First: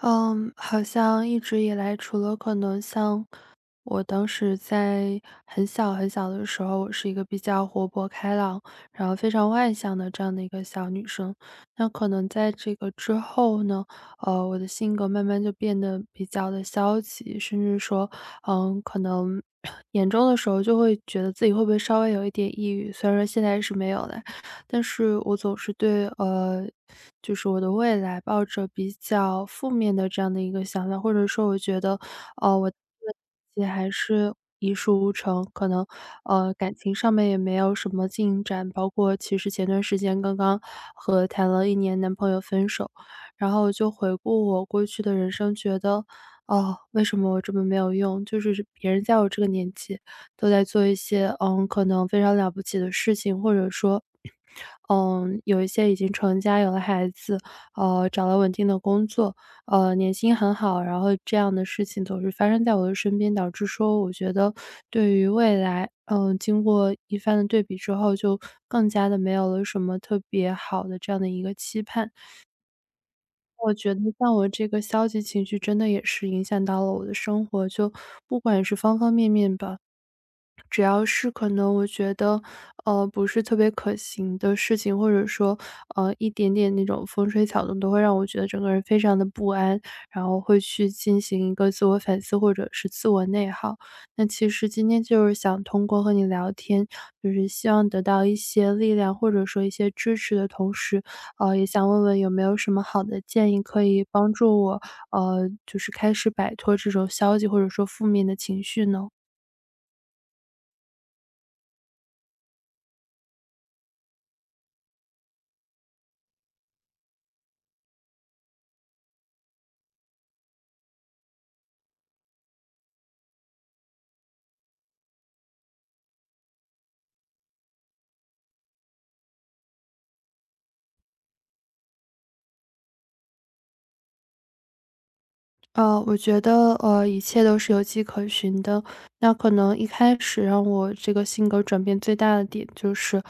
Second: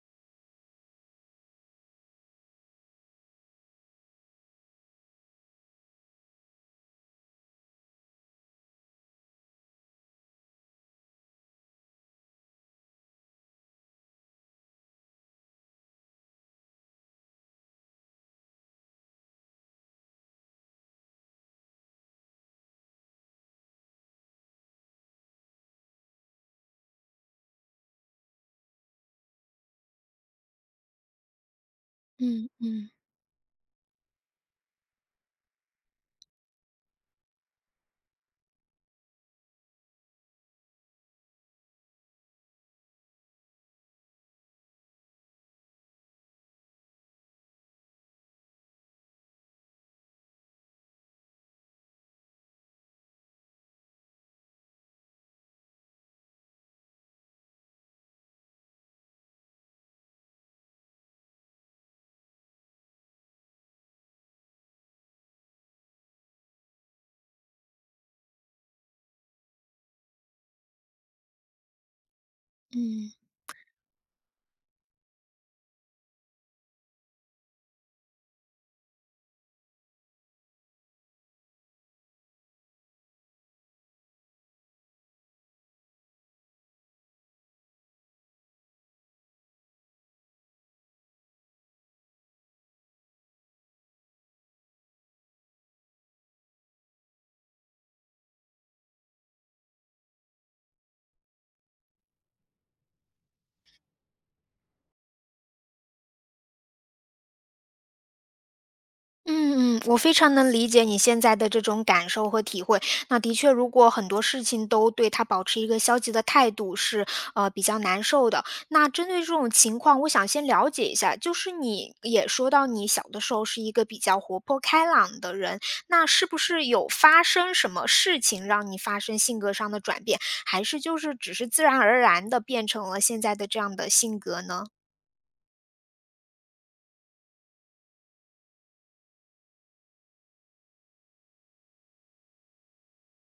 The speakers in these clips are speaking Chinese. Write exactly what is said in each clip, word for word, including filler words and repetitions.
嗯，好像一直以来，除了可能像我当时在很小很小的时候，我是一个比较活泼开朗，然后非常外向的这样的一个小女生。那可能在这个之后呢，呃，我的性格慢慢就变得比较的消极，甚至说，嗯，可能 严重的时候就会觉得自己会不会稍微有一点抑郁。虽然说现在是没有的。但是我总是对呃，就是我的未来抱着比较负面的这样的一个想法，或者说我觉得，嗯呃，我嗯也还是一事无成，可能呃感情上面也没有什么进展，包括其实前段时间刚刚和谈了一年男朋友分手，然后就回顾我过去的人生，觉得哦，为什么我这么没有用？就是别人在我这个年纪，都在做一些，嗯，可能非常了不起的事情，或者说，嗯，有一些已经成家有了孩子，呃，找了稳定的工作，呃，年薪很好，然后这样的事情总是发生在我的身边，导致说我觉得对于未来，嗯，经过一番的对比之后，就更加的没有了什么特别好的这样的一个期盼。嗯我觉得像我这个消极情绪真的也是影响到了我的生活，就不管是方方面面吧。只要是可能我觉得，呃，不是特别可行的事情，或者说，呃，一点点那种风吹草动，都会让我觉得整个人非常的不安，然后会去进行一个自我反思或者是自我内耗。那其实今天就是想通过和你聊天，就是希望得到一些力量或者说一些支持的同时，呃，也想问问有没有什么好的建议可以帮助我，呃，就是开始摆脱这种消极或者说负面的情绪呢？嗯嗯，我非常能理解你现在的这种感受和体会。那的确，如果很多事情都对他保持一个消极的态度是，呃，比较难受的。那针对这种情况，我想先了解一下，就是你也说到你小的时候是一个比较活泼开朗的人，那是不是有发生什么事情让你发生性格上的转变，还是就是只是自然而然的变成了现在的这样的性格呢？呃，我觉得，呃，一切都是有迹可循的。那可能一开始让我这个性格转变最大的点就是，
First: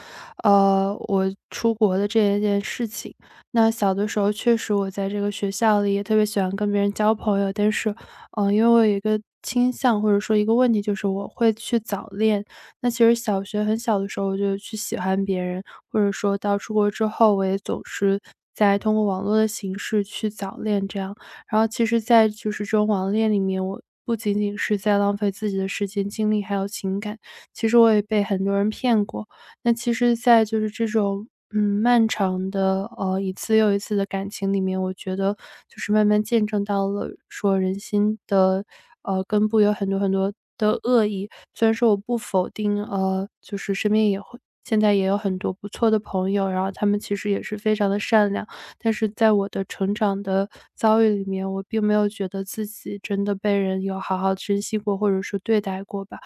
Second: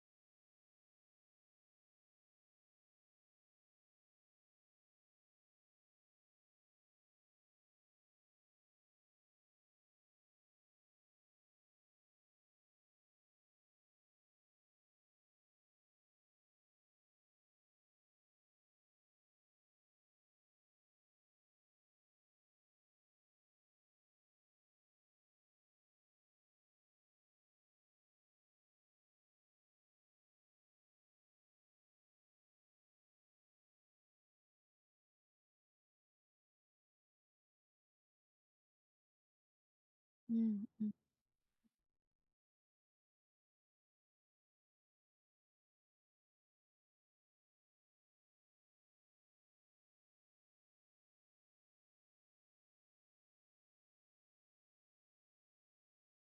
呃，我出国的这一件事情。那小的时候确实我在这个学校里也特别喜欢跟别人交朋友，但是，嗯，因为我有一个倾向或者说一个问题就是我会去早恋。那其实小学很小的时候我就去喜欢别人，或者说到出国之后，我也总是在通过网络的形式去早恋这样。然后其实在就是这种网恋里面，我不仅仅是在浪费自己的时间、精力还有情感，其实我也被很多人骗过。那其实在就是这种，嗯，漫长的，呃，一次又一次的感情里面，我觉得就是慢慢见证到了说人心的，呃，根部有很多很多的嗯恶意。虽然说我不否定，呃，就是身边也会现在也有很多不错的朋友，然后他们其实也是非常的善良。但是在我的成长的遭遇里面，我并没有觉得自己真的被人有好好珍惜过，或者说对待过吧。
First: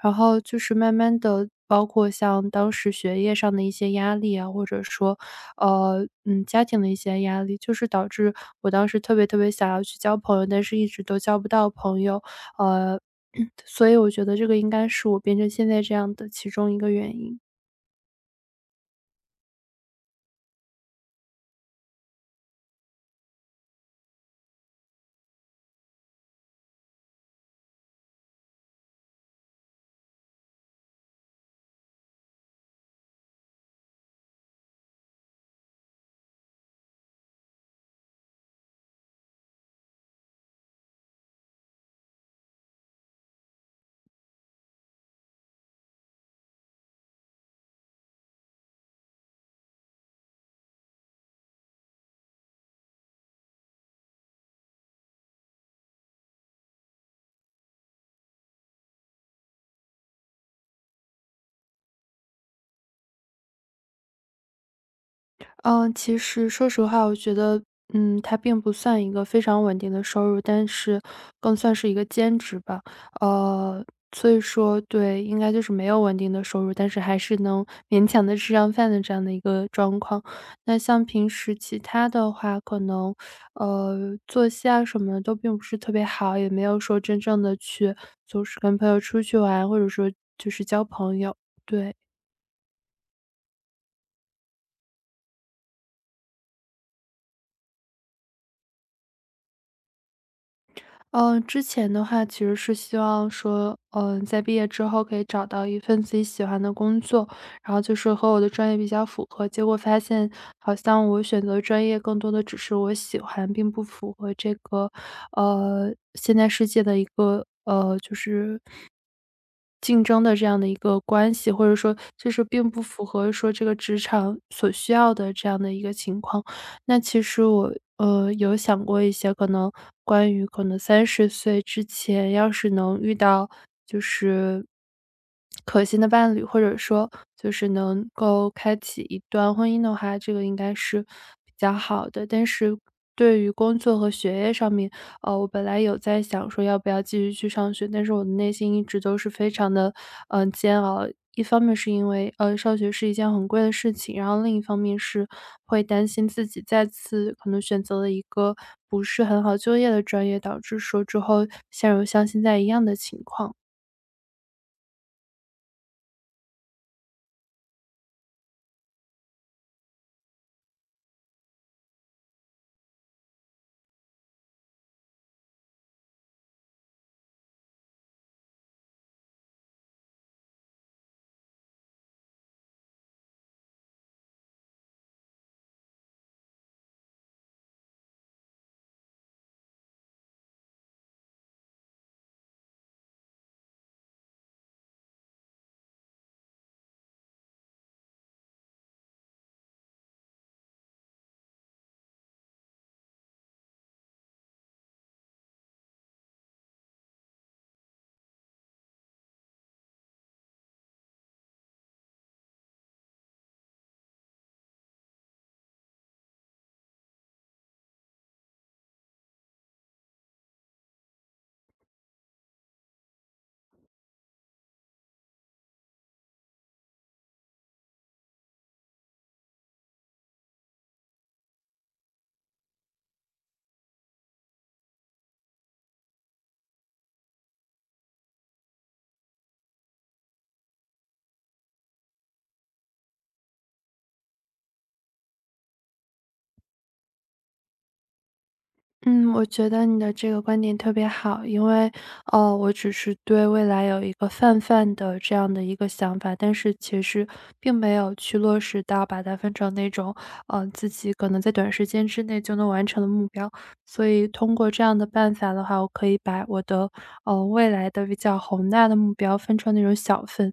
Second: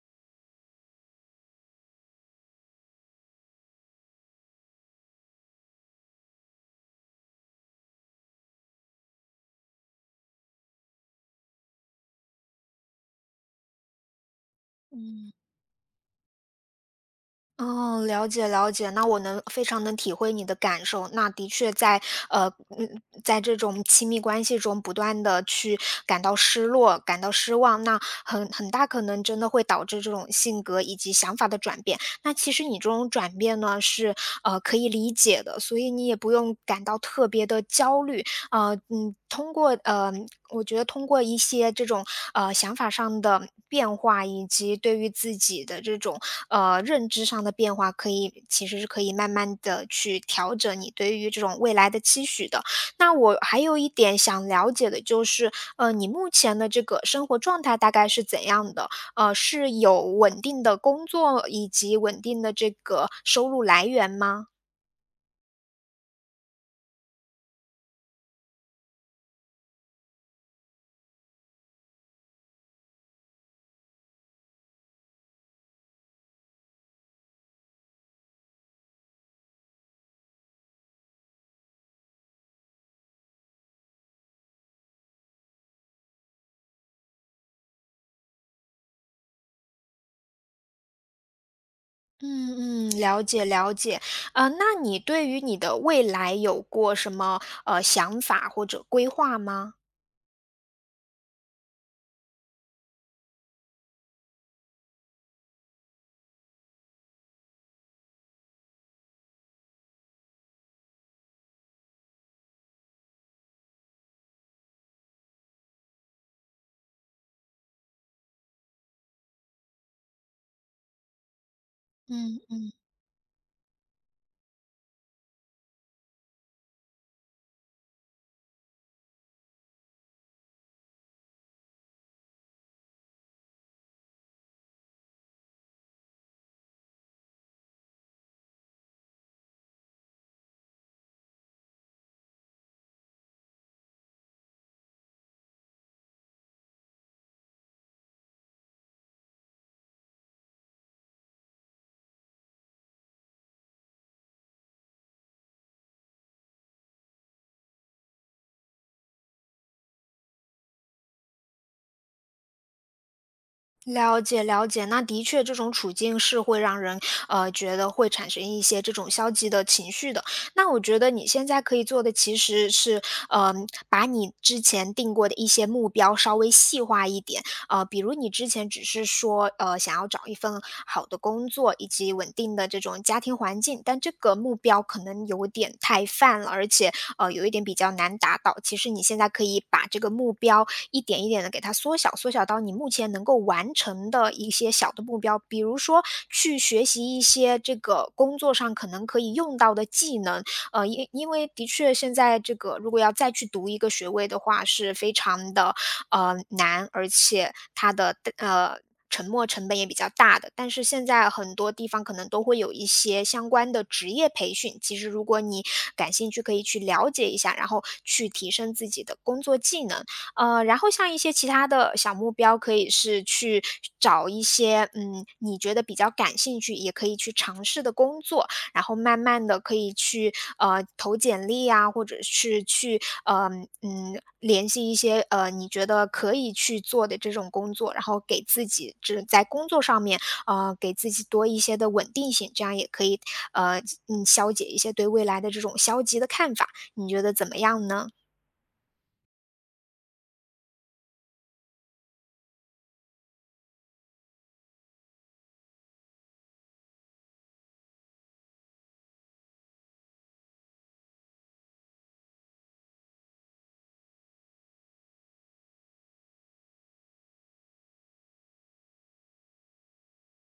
然后就是慢慢的，包括像当时学业上的一些压力啊，或者说，呃，嗯，家庭的一些压力，就是导致我当时特别特别想要去交朋友，但是一直都交不到朋友，呃，所以我觉得这个应该是我嗯。变成现在这样的其中一个原因。哦，了解了解，那我能非常能体会你的感受。那的确在呃，嗯，在这种亲密关系中不断的去感到失落、感到失望，那很很大可能真的会导致这种性格以及想法的转变。那其实你这种转变呢，是呃可以理解的，所以你也不用感到特别的焦虑。呃，嗯，通过呃，我觉得通过一些这种呃想法上的变化，以及对于自己的这种呃认知上的变化，可以其实是可以慢慢的去调整你对于这种未来的期许的。那我还有一点想了解的就是，呃，你目前的这个生活状态大概是怎样的？呃，是有稳定的工作以及稳定的这个收入来源吗？嗯，其实说实话，我觉得，嗯，它并不算一个非常稳定的收入，但是更算是一个兼职吧。呃，所以说，对，应该就是没有稳定的收入，但是还是能勉强的吃上饭的这样的一个状况。那像平时其他的话，可能呃作息啊什么的都并不是特别好，也没有说真正的去就是跟朋友出去玩，或者说就是交朋友。对，嗯嗯，了解了解。呃，那你对于你的未来有过什么呃想法或者规划吗？嗯，之前的话其实是希望说，嗯、在毕业之后可以找到一份自己喜欢的工作，然后就是和我的专业比较符合。结果发现，好像我选择专业更多的只是我喜欢，并不符合这个，呃，现在世界的一个，呃，就是竞争的这样的一个关系，或者说就嗯，是并嗯不符合说这个职场所需要的这样的一个情况。那其实我，呃，有想过一些可能关于可能三十岁之前要是能遇到就是可心的伴侣，或者说就是能够开启一段婚姻的话，这个应该是比较好的。但是对于工作和学业上面，呃，我本来有在想说要不要继续去上学，但是我的内心一直都是非常的，嗯，煎熬。一方面是因为，呃，上学是一件很贵的事情，然后另一方面是会担心自己再次可能选择了一个不是很好就业的专业，导致说之后陷入像现在一样的情况。了解了解。那的确，这种处境是会让人呃觉得会产生一些这种消极的情绪的。那我觉得你现在可以做的其实是，嗯、把你之前定过的一些目标稍微细化一点。呃，比如你之前只是说，呃，想要找一份好的工作以及稳定的这种家庭环境，但这个目标可能有点太泛了，而且呃，有一点比较难达到。其实你现在可以把这个目标一点一点的给它缩小，缩小到你目前能够完成的一些小的目标，比如说去学习一些这个工作上可能可以用到的技能，呃，因因为的确现在这个如果要再去读一个学位的话，是非常的呃，难，而且它的呃沉没成本也比较大的。但是现在很多地方可能都会有一些相关的职业培训，其实如果你感兴趣，可以去了解一下，然后去提升自己的工作技能。呃，然后像一些其他的小目标，可以是去找一些嗯你觉得比较感兴趣，也可以去尝试的工作。然后慢慢的可以去，呃，投简历啊，或者是去，呃，嗯，联系一些，呃，你觉得可以去做的这种工作，然后给自己这在工作上面，呃，给自己多一些的稳定性，这样也可以，呃，嗯，消解一些对未来的这种消极的看法，你觉得怎么样呢？嗯，我觉得你的这个观点特别好，因为，哦，我只是对未来有一个泛泛的这样的一个想法，但是其实并没有去落实到把它分成那种，呃，自己可能在短时间之内就能完成的目标。所以通过这样的办法的话，我可以把我的，呃，未来的比较宏大的目标分成那种小份。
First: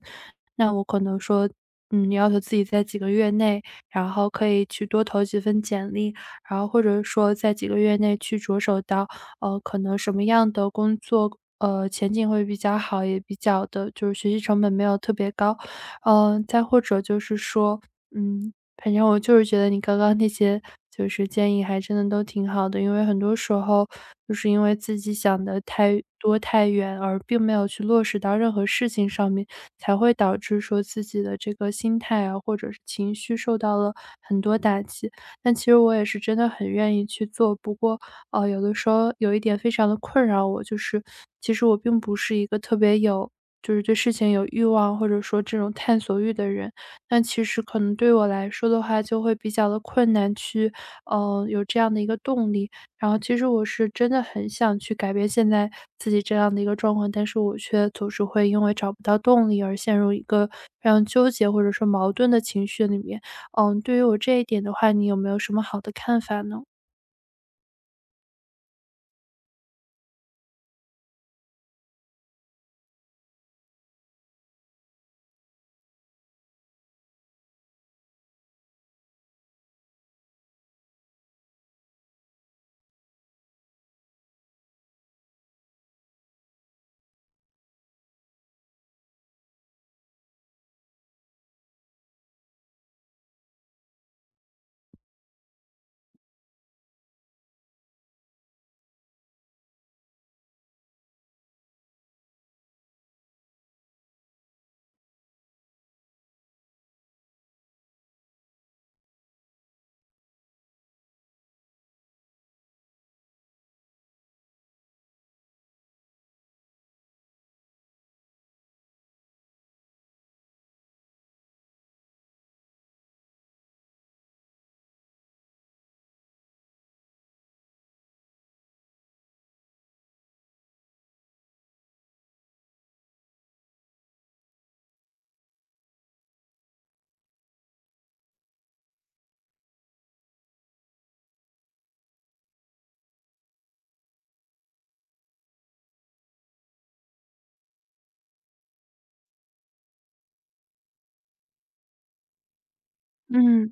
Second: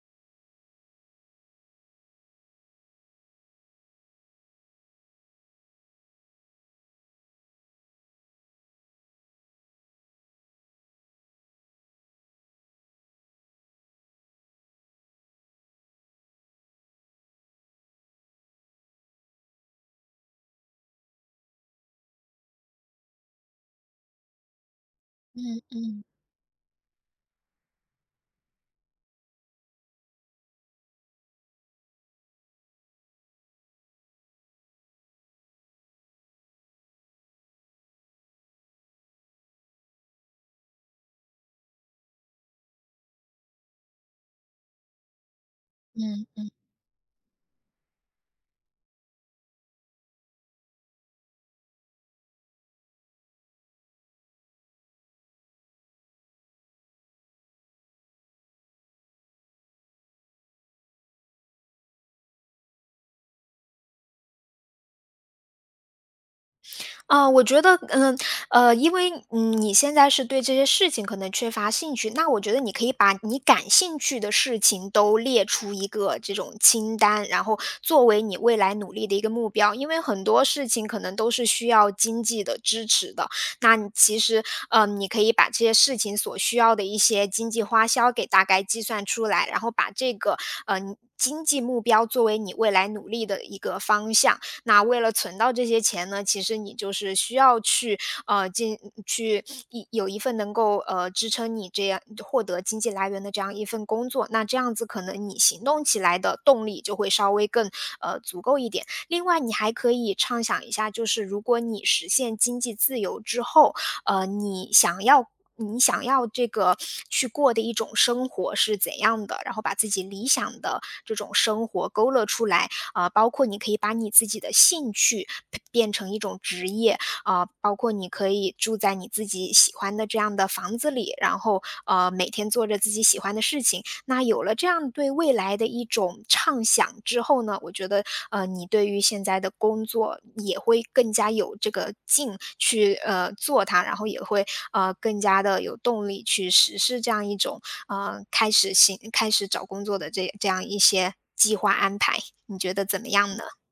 那我可能说，嗯，要求自己在几个月内，然后可以去多投几份简历，然后或者说在几个月内去着手到，呃，可能什么样的工作，呃，前景会比较好，也比较的就是学习成本没有特别高。嗯，再或者就是说，嗯，反正我就是觉得你刚刚那些就是建议还真的都挺好的，因为很多时候就是因为自己想的嗯太嗯多太远，而并没有去落实到任何事情上面，才会导致说自己的这个心态啊，或者是情绪受到了很多打击。但其实我也是真的很愿意去做，不过，呃，有的时候有一点非常的困扰我，就是其实我并不是一个特别有就是对事情有欲望，或者说这种探索欲嗯。的人。但其实可能对我来说的话，就会比较的困难去，呃，有这样的一个动力。然后其实我是真的很想去改变现在自己这样的一个状况，但是我却总是会因为找不到动力而陷入一个非常纠结或者说矛盾的情绪里面。嗯，对于我这一点的话，你有没有什么好的看法呢？啊，我觉得，嗯，呃，因为，嗯，你现在是对这些事情可能缺乏兴趣，那我觉得你可以把你感兴趣的事情都列出一个这种清单，然后作为你未来努力的一个目标。因为很多事情可能都是需要经济的支持的，那你其实，嗯，你可以把这些事情所需要的一些经济花销给大概计算出来，然后把这个，嗯，你经济目标作为你未来努力的一个方向。那为了存到这些钱呢，其实你就是需要去呃进去一有一份能够呃支撑你这样获得经济来源的这样一份工作，那这样子可能你行动起来的动力就会稍微更呃足够一点。另外，你还可以畅想一下，就是如果你实现经济自由之后，呃，你想要。你想要这个去过的一种生活是怎样的，然后把自己理想的这种生活勾勒出来，啊，呃包括你可以把你自己的兴趣变成一种职业，啊，呃包括你可以住在你自己喜欢的这样的房子里，然后呃每天做着自己喜欢的事情，那有了这样对未来的一种畅想之后呢，我觉得，呃，你对于现在的工作也会更加有这个劲去，呃，做它，然后也会，呃，更加的有动力去实施这样一种，呃，开始行开始找工作的这这样一些计划安排，你觉得怎么样呢？嗯。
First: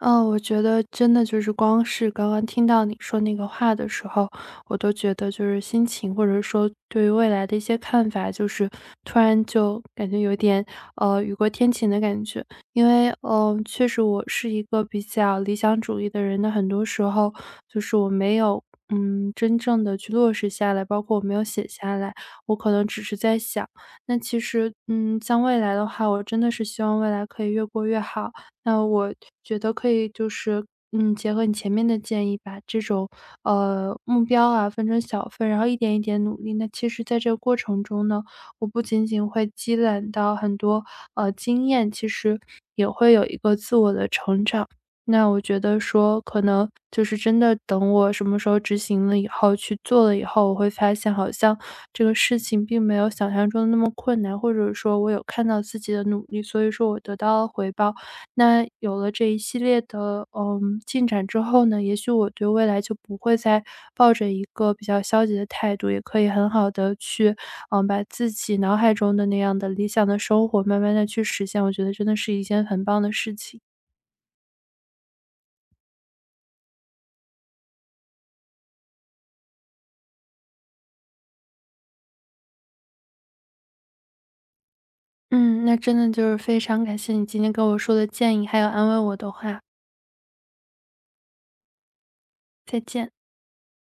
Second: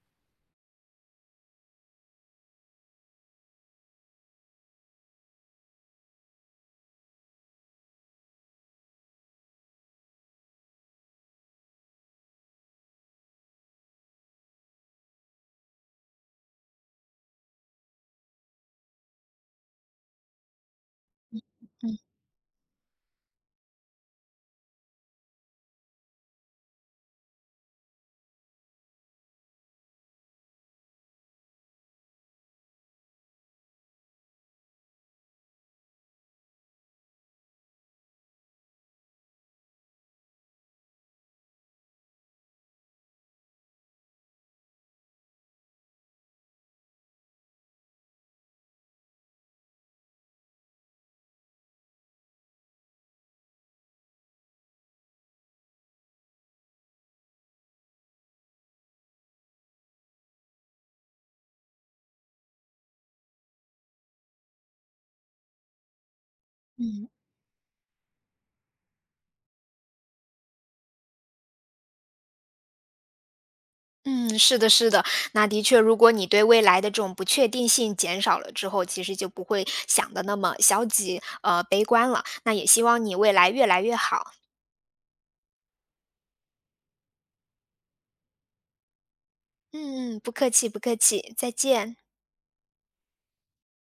嗯，我觉得真的就是光是刚刚听到你说那个话的时候，我都觉得就是心情，或者说对于未来的一些看法，就是突然就感觉有点呃雨过天晴的感觉。因为嗯，呃确实我是一个比较理想主义的人，那很多时候就是我没有。嗯，真正的去落实下来，包括我没有写下来，嗯我可能只是在想。那其实，嗯，像未来的话，我真的是希望未来可以越过越好。那我觉得可以就是，嗯，结合你前面的建议，把这种呃目标啊分成小份，然后一点一点努力。那其实，在这个过程中呢，我不仅仅会积攒到很多呃经验，其实也会有一个自我的成长。那我觉得说，可能就是真的等我什么时候执行了以后，去做了以后，我会发现好像这个事情并没有想象中的那么困难，或者说我有看到自己的努力，所以说我得到了回报。那有了这一系列的，嗯，进展之后呢，也许我对未来就不会再抱着一个比较消极的态度，也可以很好的嗯。去，嗯，把自己脑海中的那样的理想的生活慢慢的去实现，我觉得真的是一件很棒的事情。嗯，是的，是的。那的确，如果你对未来的这种不确定性减少了之后，其实就不会想的那么消极，呃，悲观了。那也希望你未来越来越好。嗯，那真的就是非常感谢你今天跟我说的建议，还有安慰我的话，嗯嗯，不客气，不客气，再见。再见。